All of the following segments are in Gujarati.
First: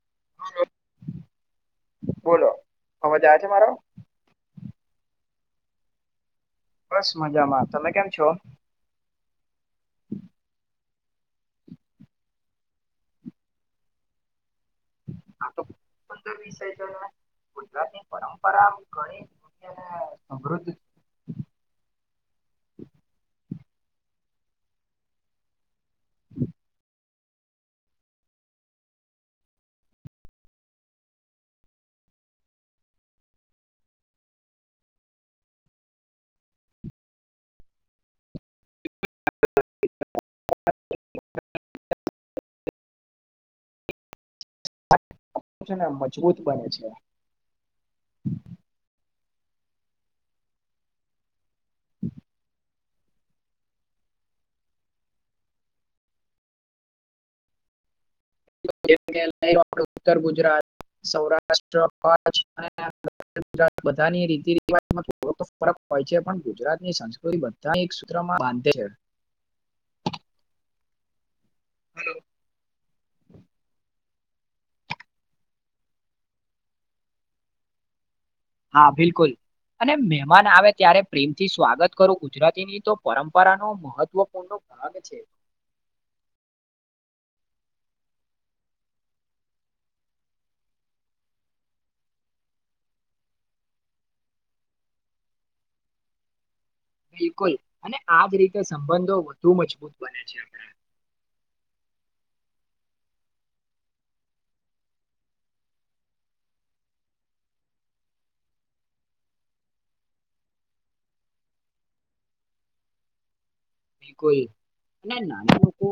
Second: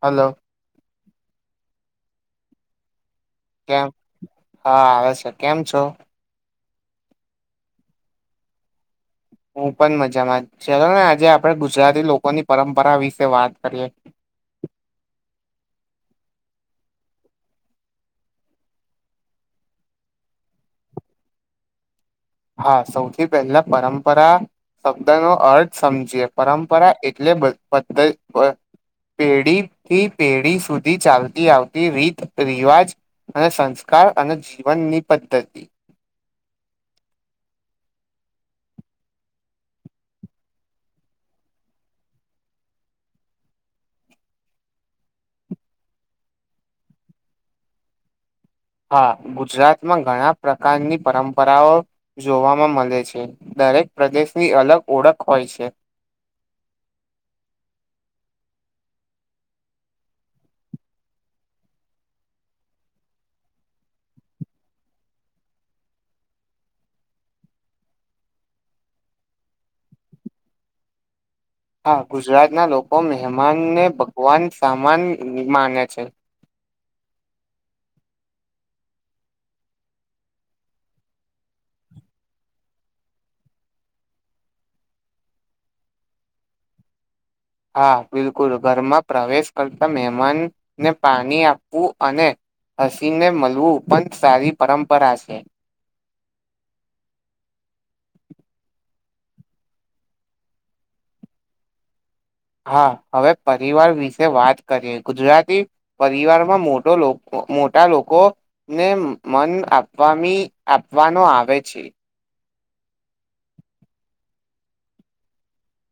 હલો બોલો મજા આવે છે, મારો કેમ હા આવે છે કેમ છો? બસ મજામાં તમે કેમ છો? હું પણ મજામાં ચાલ ને આજે આપડે ગુજરાતી લોકોની પરંપરા વિશે વાત કરીએ, [unintelligible] પંદર વીસ ગુજરાતની પરંપરા ઘણીધ અને સમૃદ્ધ [unintelligible] હા, સૌથી પહેલા પરંપરા શબ્દ નો અર્થ સમજીએ પરંપરા એટલે પંદર પેઢી થી પેઢી સુધી ચાલતી આવતી રીત રિવાજ અને સંસ્કાર સરકાર અને જીવનની પદ્ધતિ [unintelligible] છે ને મજબૂત બને છે, હા ગુજરાતમાં ઘણા પ્રકારની પરંપરાઓ જોવાવામાં મળે છે, દરેક પ્રદેશની અલગ ઓળખ હોય છે, ઉત્તર ગુજરાત સૌરાષ્ટ્ર કછરાત બધાની રી રિવાજમાં ફરક હોય છે, પણ ગુજરાત ની સંસ્કૃતિ બધા એક સૂત્રમાં બાંધે છે, [unintelligible] હા, ગુજરાત ના લોકો મહેમાન ને વન સમાન માને છે. હા, બિલકુલ અને મહેમાન આવે ત્યારે પ્રેમ થી સ્વાગત કરું ગુજરાતીની તો પરંપરા ન મહત્વપૂર્ણ આગ છે, [unintelligible] હા, બિલકુલ ઘરમાં પ્રવેશ કરતા મહેમાનને પાણી આપવું અને હસીને મળવું ઉપંત સારી પરંપરા છે, બિલકુલ અને આજ રીતે સંબંધો વધુ મજબૂત બને છે, આપણા [unintelligible] હા, હવે પરિવાર વિશે વાત કરીએ ગુજરાતી પરિવારમાં મોટો લોકો મોટા લોકોને મન આપવા આપવાનો આવે છે, બિલકુલ અને નાના લોકો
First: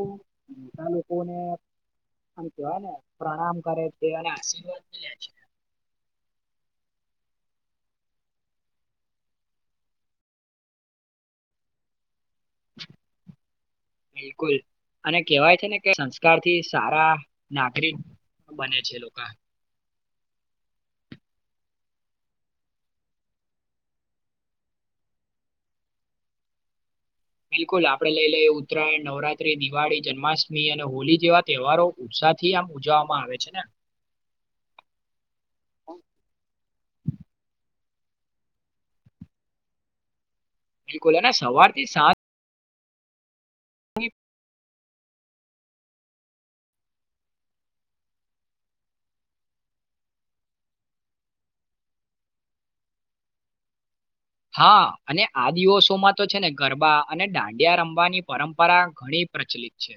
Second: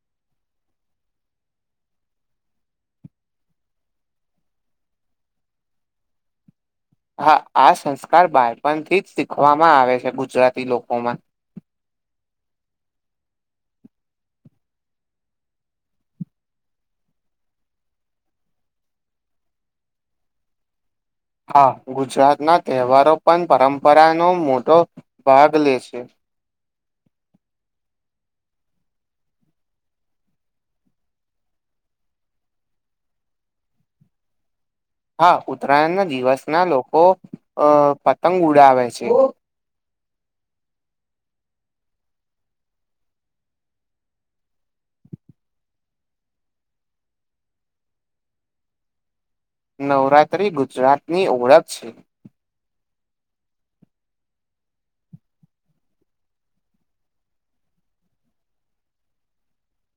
મોટા લોકોને આમ કેવાય ને પ્રણામ કરે તે આશીર્વાદ [unintelligible] હા, આ સંસ્કાર બાળપણથી જ શીખવામાં આવે છે, ગુજરાતી લોકોમાં [unintelligible] બિલકુલ અને કેવાય છે, ને કે સંસ્કાર થી સારા નાગરિક બને છે લોકો હા ગુજરાતના તહેવારો પણ પરંપરાનો મોટો ભાગ લે છે, બિલકુલ આપડે લઈ લઈએ ઉત્તરાયણ નવરાત્રી દિવાળી જન્માષ્ટમી અને હોલી જેવા તહેવારો ઉત્સા થી આમ ઉજવવામાં આવે છે, ને [unintelligible] હા ઉતરાયણના દિવસના લોકો અ પતંગ ઉડાવે છે, બિલકુલ અને સવાર થી સાત [unintelligible] નવરાત્રિ ગુજરાતની ઓળખ છે, હા અને આ દિવસોમાં તો છે, ને ગરબા અને દાંડિયા રમવાની પરંપરા ઘણી પ્રચલિત છે,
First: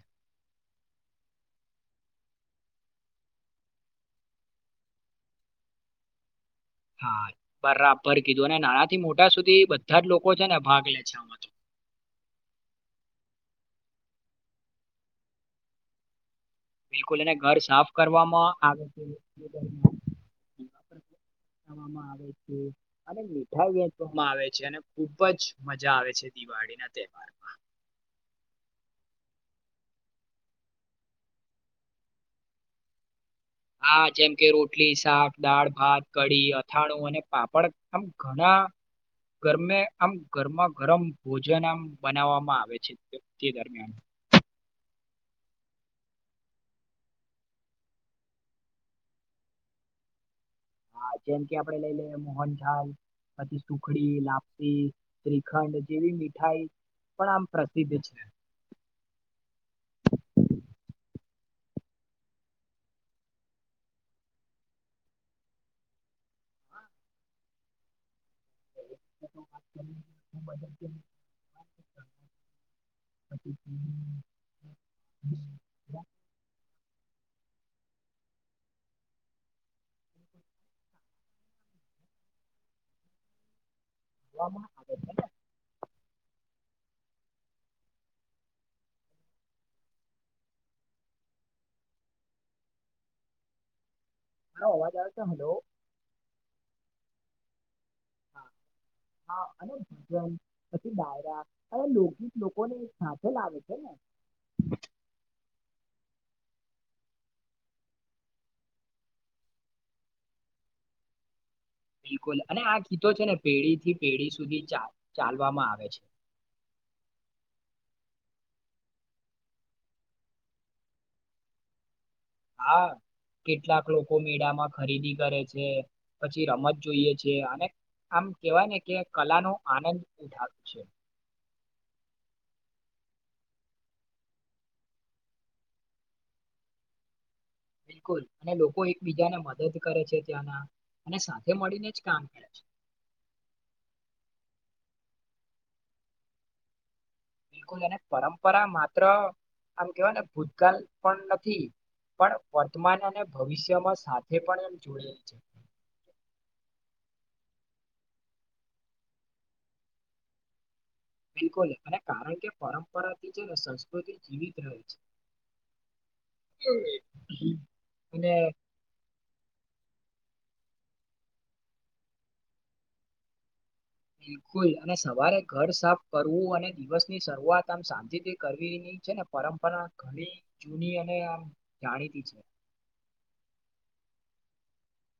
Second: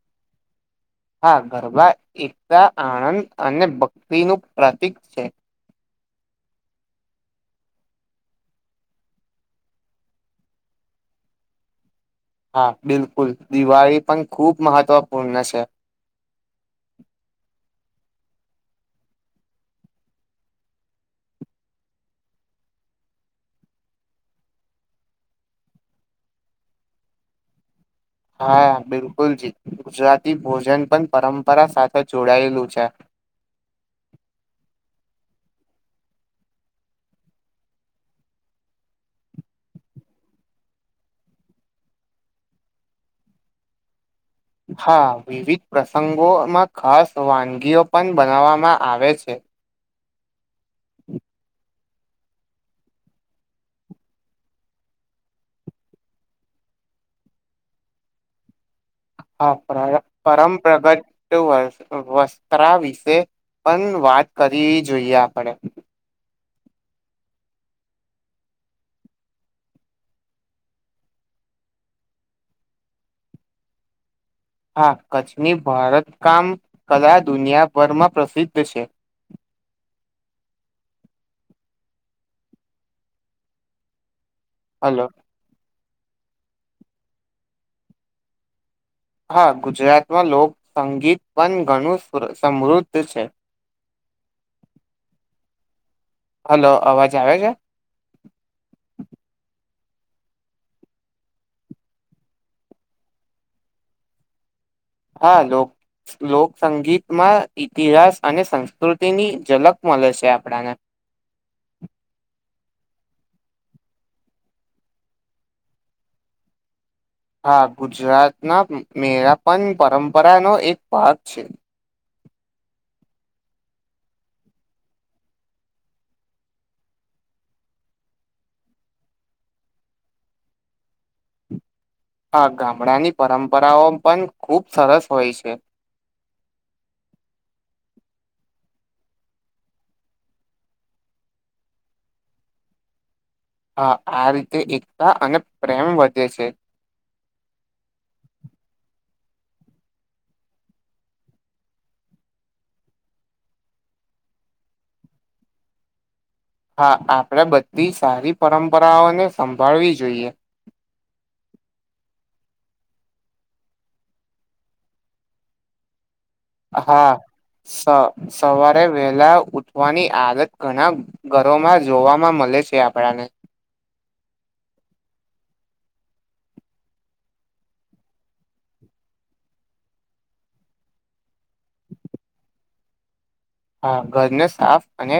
હા ગરબા એકતા આણંદ અને બકરીનું પ્રતીક છે. હા બરાબર કીધું અને નાના થી મોટા સુધી બધા જ લોકો છે ને ભાગ લે છે આમાં તો. હા બિલકુલ દિવાળી પણ ખૂબ મહત્વપૂર્ણ છે. બિલકુલ એને ઘર સાફ કરવામાં આવે છે. [inaudible] આવે અને મીઠાઈ વેચવામાં આવે છે અને ખુબજ મજા આવે છે દિવા ના તહેવાર મા. [inaudible] હા બિલકુલ જી ગુજરાતી ભોજન પણ પરંપરા સાથે જોડાયેલું છે. હા જેમ કે રોટલી શાક દાળ ભાત કઢી અથાણું અને પાપડ આમ ઘણા ણા ગરમે આમ ઘરમાં ગરમ ભોજન આમ બનાવવામાં આવે છે તે દરમિયાન. હા વિવિધ પ્રસંગોમાં ખાસ વાનગીઓ પણ બનાવવામાં આવે છે. હા જેમ કે આપડે લઈ લઈએ મોહનથાલ. પછી સુખડી લાપસી, ત્રિખંડ જેવી મીઠાઈ પણ આમ પ્રસ્ધ છે. હ પર પરંપરાગત વ વસ્ત્રા વિશે પણ વાત કરી જોઈએ આપણેે. [inaudible] [unintelligible] હા કચ્છની ભારત કામ કદાચ દુનિયાભરમાં પ્રસિદ્ધ છે. વામાં આવે હલો. છે ને હા ગુજરાતમાં લોકસંગીત પણ ઘણું સમૃદ્ધ છે. [inaudible] હા અવાજ આવ છે હલો. હલો અવાજ આવે છે? હા હા અને ભજન, પછી દાયરા લોકગીત લોકોને સાથે લાવે છે ને. [unintelligible] હા લોક લોકસંગીતમાં ઈતિહાસ અને સંસ્કૃતિની ઝલક મળે છે આપણાને. [inaudible] બિલકુલ અને આ કીતો છે ને પેઢી થી પેઢી સુધી ચ ચાલવામાં આવે છે. [inaudible] હા ગુજરાતના મેરાપન પરંપરાનો એક ભાગ છે. હા. કેટલાક લોકો મેળામાં ખરીદી કરે છે, પછી રમત જોઈએ છે અને આમ કેવાય ને કે કલા નો આનંદ ઉધાર છે. આા ગામડાની પરંપરાઓ પણ ખૂબ સરસ હોય છે. [inaudible] બિલકુલ અને લોકો એકબીજાને મદદ કરે છે ત્યાંના. અને સાથે મળીને જ કામ કરે છે. હ આ રીતે એકતા અને પ્રેમ વધે છે. બિલકુલ અને પરંપરા માત્ર આમ કેવાય ને ભૂતકાળ પણ નથી. પણ વર્તમાન અને ભવિષ્યમાં સાથે પણ એમ જોડે છે. [inaudible] આપડણે બધી સારી પરંપરાઓને સંભાળવી જોઈએ. બિલકુલ અને કારણ કે પરંપરાથી છે ને સંસ્કૃતિ જીવિત રહે છે. હા, સ અને સવારે વેલા ઉઠવાની આદત ઘણા ઘરોમાં જોવાવામાં મળે છે આપણાને. બિલકુલ અને સવારે ઘર સાફ કરવું અને દિવસની શરૂઆત આમ શાંતિથી કરવીની છે ને પરંપરા ઘણી જૂની અને આમ જાણીતી છે હા ઘરને સાફ અને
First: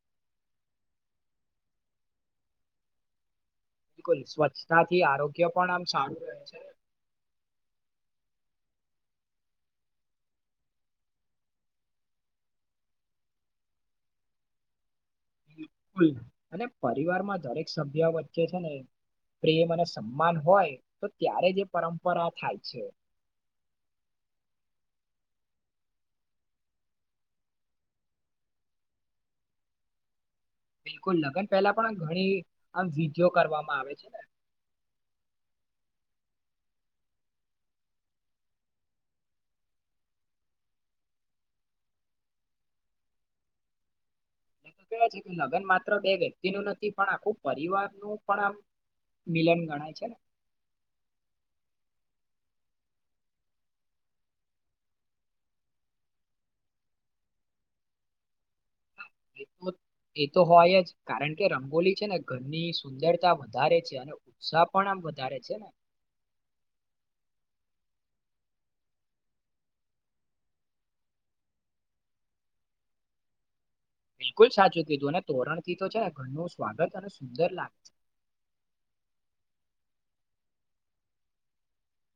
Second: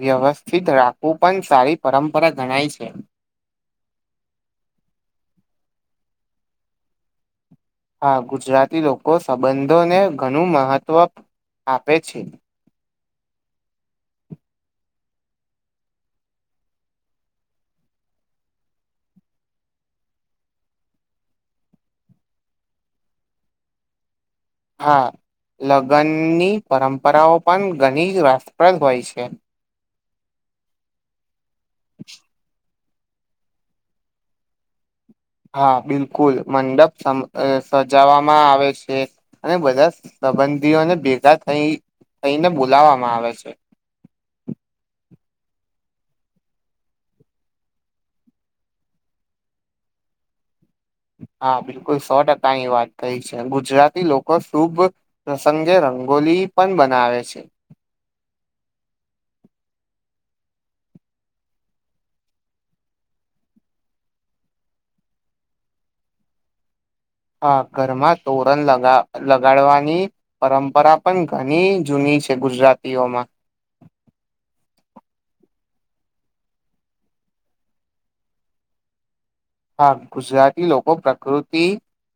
વ્યવસ્થિત રાખવું પણ સારી પરંપરા ગણાય છે બિલકુલ સ્વચ્છતાથી આરોગ્ય પણ આમ સારું રહે છે હા ગુજરાતી લોકો સંબંધોને ઘણું મહત્વ આપે છે બિલકુલ અને પરિવારમાં દરેક સભ્ય વચ્ચે છે ને પ્રેમ અને સન્માન હોય તો ત્યારે જ એ પરંપરા થાય છે હા લગ્નની પરંપરાઓ પણ ઘણી જ રાષ્ટપ્રદ હોય છે બિલકુલ લગ્ન પહેલા પણ ઘણી આમ વિધિઓ કરવામાં આવે છે ને હા બિલકુલ મંડપ સમ અ સજાવામાં આવે છે અને બધાં સબં ધીઓને ભેગા થઈ થઈને બોલાવવામાં આવે છે એ તો કેવા છે કે લગ્ન માત્ર બે વ્યક્તિનુ નથી પણ આખું પરિવારનું પણ આમ મિલન ગણાય છે હા બિલકુલ સો ટકાની વાત કઈ છે ગુજરાતી લોકો શુભ પ્રસંગે ર ગોલી પણ બનાવે છે [inaudible] એ તો હોય જ કારણ કે રંગોલી છે ને ઘરની સુંદરતા વધારે છે અને ઉત્સાહ પણ આમ વધારે છે ને [inaudible] હા ઘરમાં તોરણ લગા લગાડવાની પરંપરા પણ ઘણી જૂની છે ગુજરાતીઓમાં બિલકુલ સાચું કીધું અને તોરણથી તો છે ઘરનું સ્વાગત અને સુંદર લાગ હા ગુજરાતી લોકો પ્રકૃતિ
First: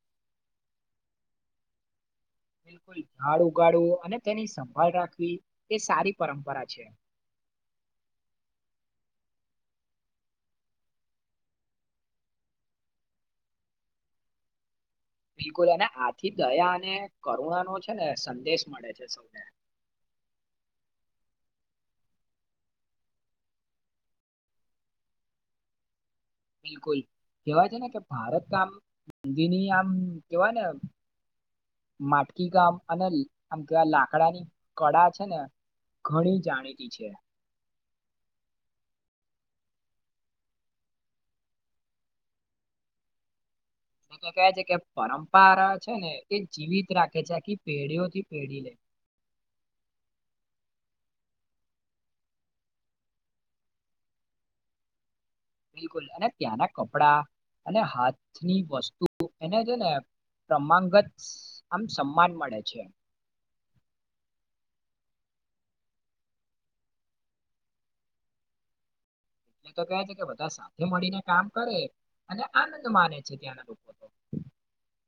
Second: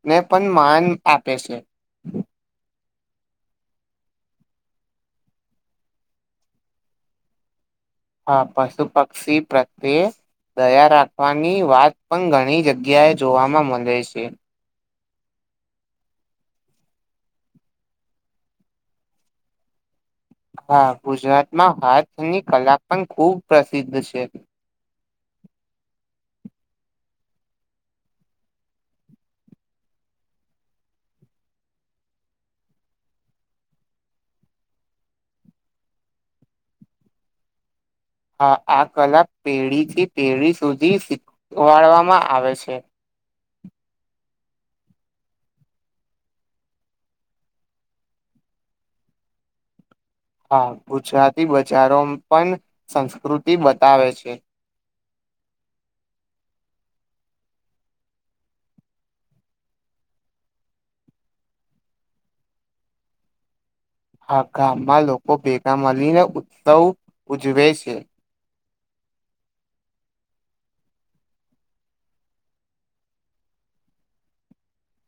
ને પણ માન આપે છે બિલકુલ ઝાડ ઉગાડવું અને તેની સંભાળ રાખવી એ સારી પરંપરા છે હા પશુ પક્ષી પ્રત્યે દયા રાખવાની વાત પણ ઘણી જગ્યાએ જોવાવામાં મળે છે બિલકુલ અને આથી દયા અને કરુણાનો છે ને સંદેશ મળે છે સૌને [inaudible] હા ગુજરાતમાં હાથની કલા પણ ખુબ પ્રસિદ્ધ છે બિલકુલ કેવાય છે ને કે ભારત આમ ધીની આમ કેવાય ને માટકી કામ અને આમ કેવાય લાકડાની કળા છે ને ઘણી જાણીતી છે આ આ કલા પેઢીથી પેઢી સુધી શીખવાડવામાં આવે છે કહે છે કે પરંપરા છે ને એ જીવિત રાખે છે આખી પેઢીઓથી પેઢીને હ હા ગુજરાતી બજારો પન સંસ્કૃતિ બતાવે છે બિલકુલ અને ત્યાંના કપડા અને હાથની વસ્તુ એને જે ને ક્રમાંંગત આમ સમાન મળે છે આ ગામમાં લોકો ભેગા મળીને ઉત્સવ ઉજવે છે એ તો કે છે કે બધા સાથે મળીને કામ કરે અને આનંદ માને છે ત્યાંના લોકો તો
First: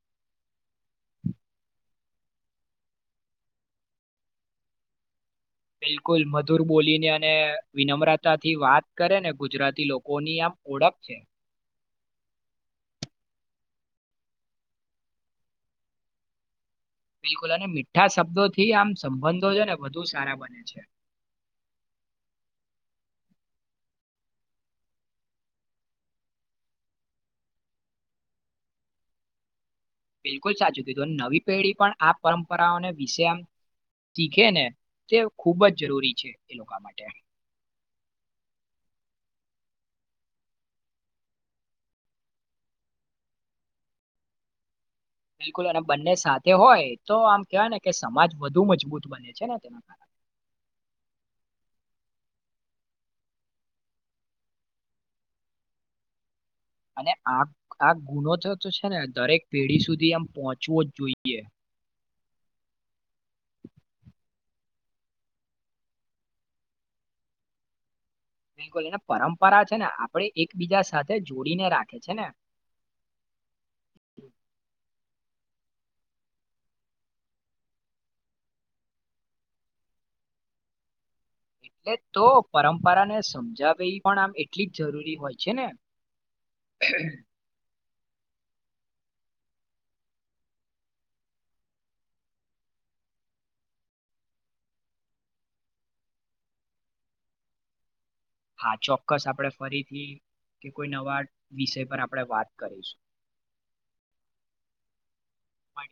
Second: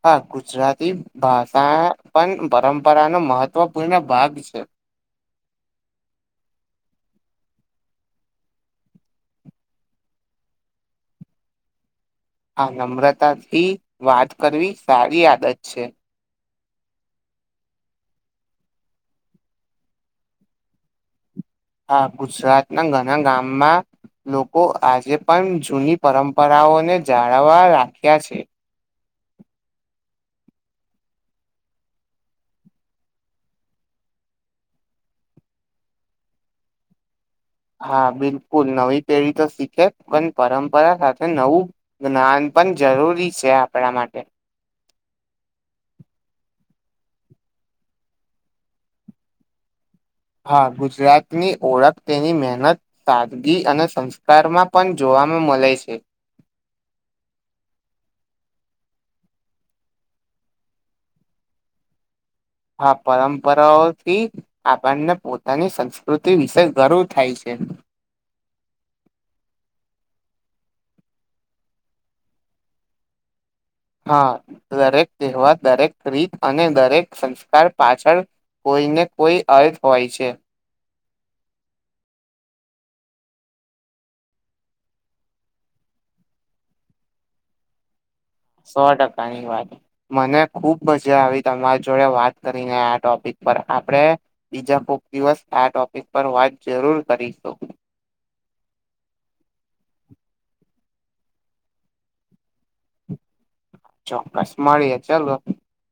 હા ગુજરાતી ભાષા પણ પરંપરાનો મહત્વપૂર્ણ ભાગ છે બિલકુલ મધુર બોલીને અને વિનમ્રતાથી વાત કરે ને ગુજરાતી લોકોની આમ ઓળખ છે આ નમ્રતાથી વાત કરવી સારી આદત છે બિલકુલ અને મીઠા શબ્દો થી આમ સંબંધો છે ને વધુ સારા બને છે હા ગુજરાત ના ઘણા ગામમાં લોકો આજે પણ જૂની પરંપરાઓને જાળવા રાખ્યા છે બિલકુલ સાચું કીધું નવી પેઢી પણ આ પરંપરાઓને વિશે આમ શીખે ને તે ખૂબ જ જરૂરી છે એ લોકો માટે હા બિલકુલ નવી પેઢી તો શીખે પણ પરંપરા સાથે નવું જ્ઞાન પણ જ જરૂરી છે આપણા માટે બિલકુલ અને બંને સાથે હોય તો આમ કેહેવાય ને કે સમાજ વધુ મજબૂત બને છે ને તેના કારણે હા ગુજરાતની ઓળખ તેની મહેનત સાદગી અને સંસ્કારમાં પણ જોવા નું મળે છે અને આ આ ગુનો તો છે ને દરેક પેઢી સુધી આમ પહોંચવો જ જોઈએ હા પરંપરાઓથી આપણને પોતાની સંસ્કૃતિ વિશે ગર્વ થાય છે બિલકુલ એને પરંપરા છે ને આપડે એકબીજા સાથે જોડીને રાખે છે ને હા દરેક તેવા દરેક રીત અને દરેક સંસ્કાર પાછળ કોઈને કોઈ અર્થ હોય છે એટલે તો પરંપરાને સમજાવેવી પણ આમ એટલી જ જરૂરી હોય છે ને [unintelligible] સો ટકાની વાત મને ખુબ મજા આવી તમારી જોડે વાત કરીને આ ટોપિક પર આપણે બીજા કોક દિવસ આ ટોપિક પર વાત જરૂર કરીશું હા ચોક્કસ આપડણે ફરીથી કે કોઈ નવા વિષય પર આપણેે વાત કરીશું ચોક્કસ મળીએ ચાલો મળી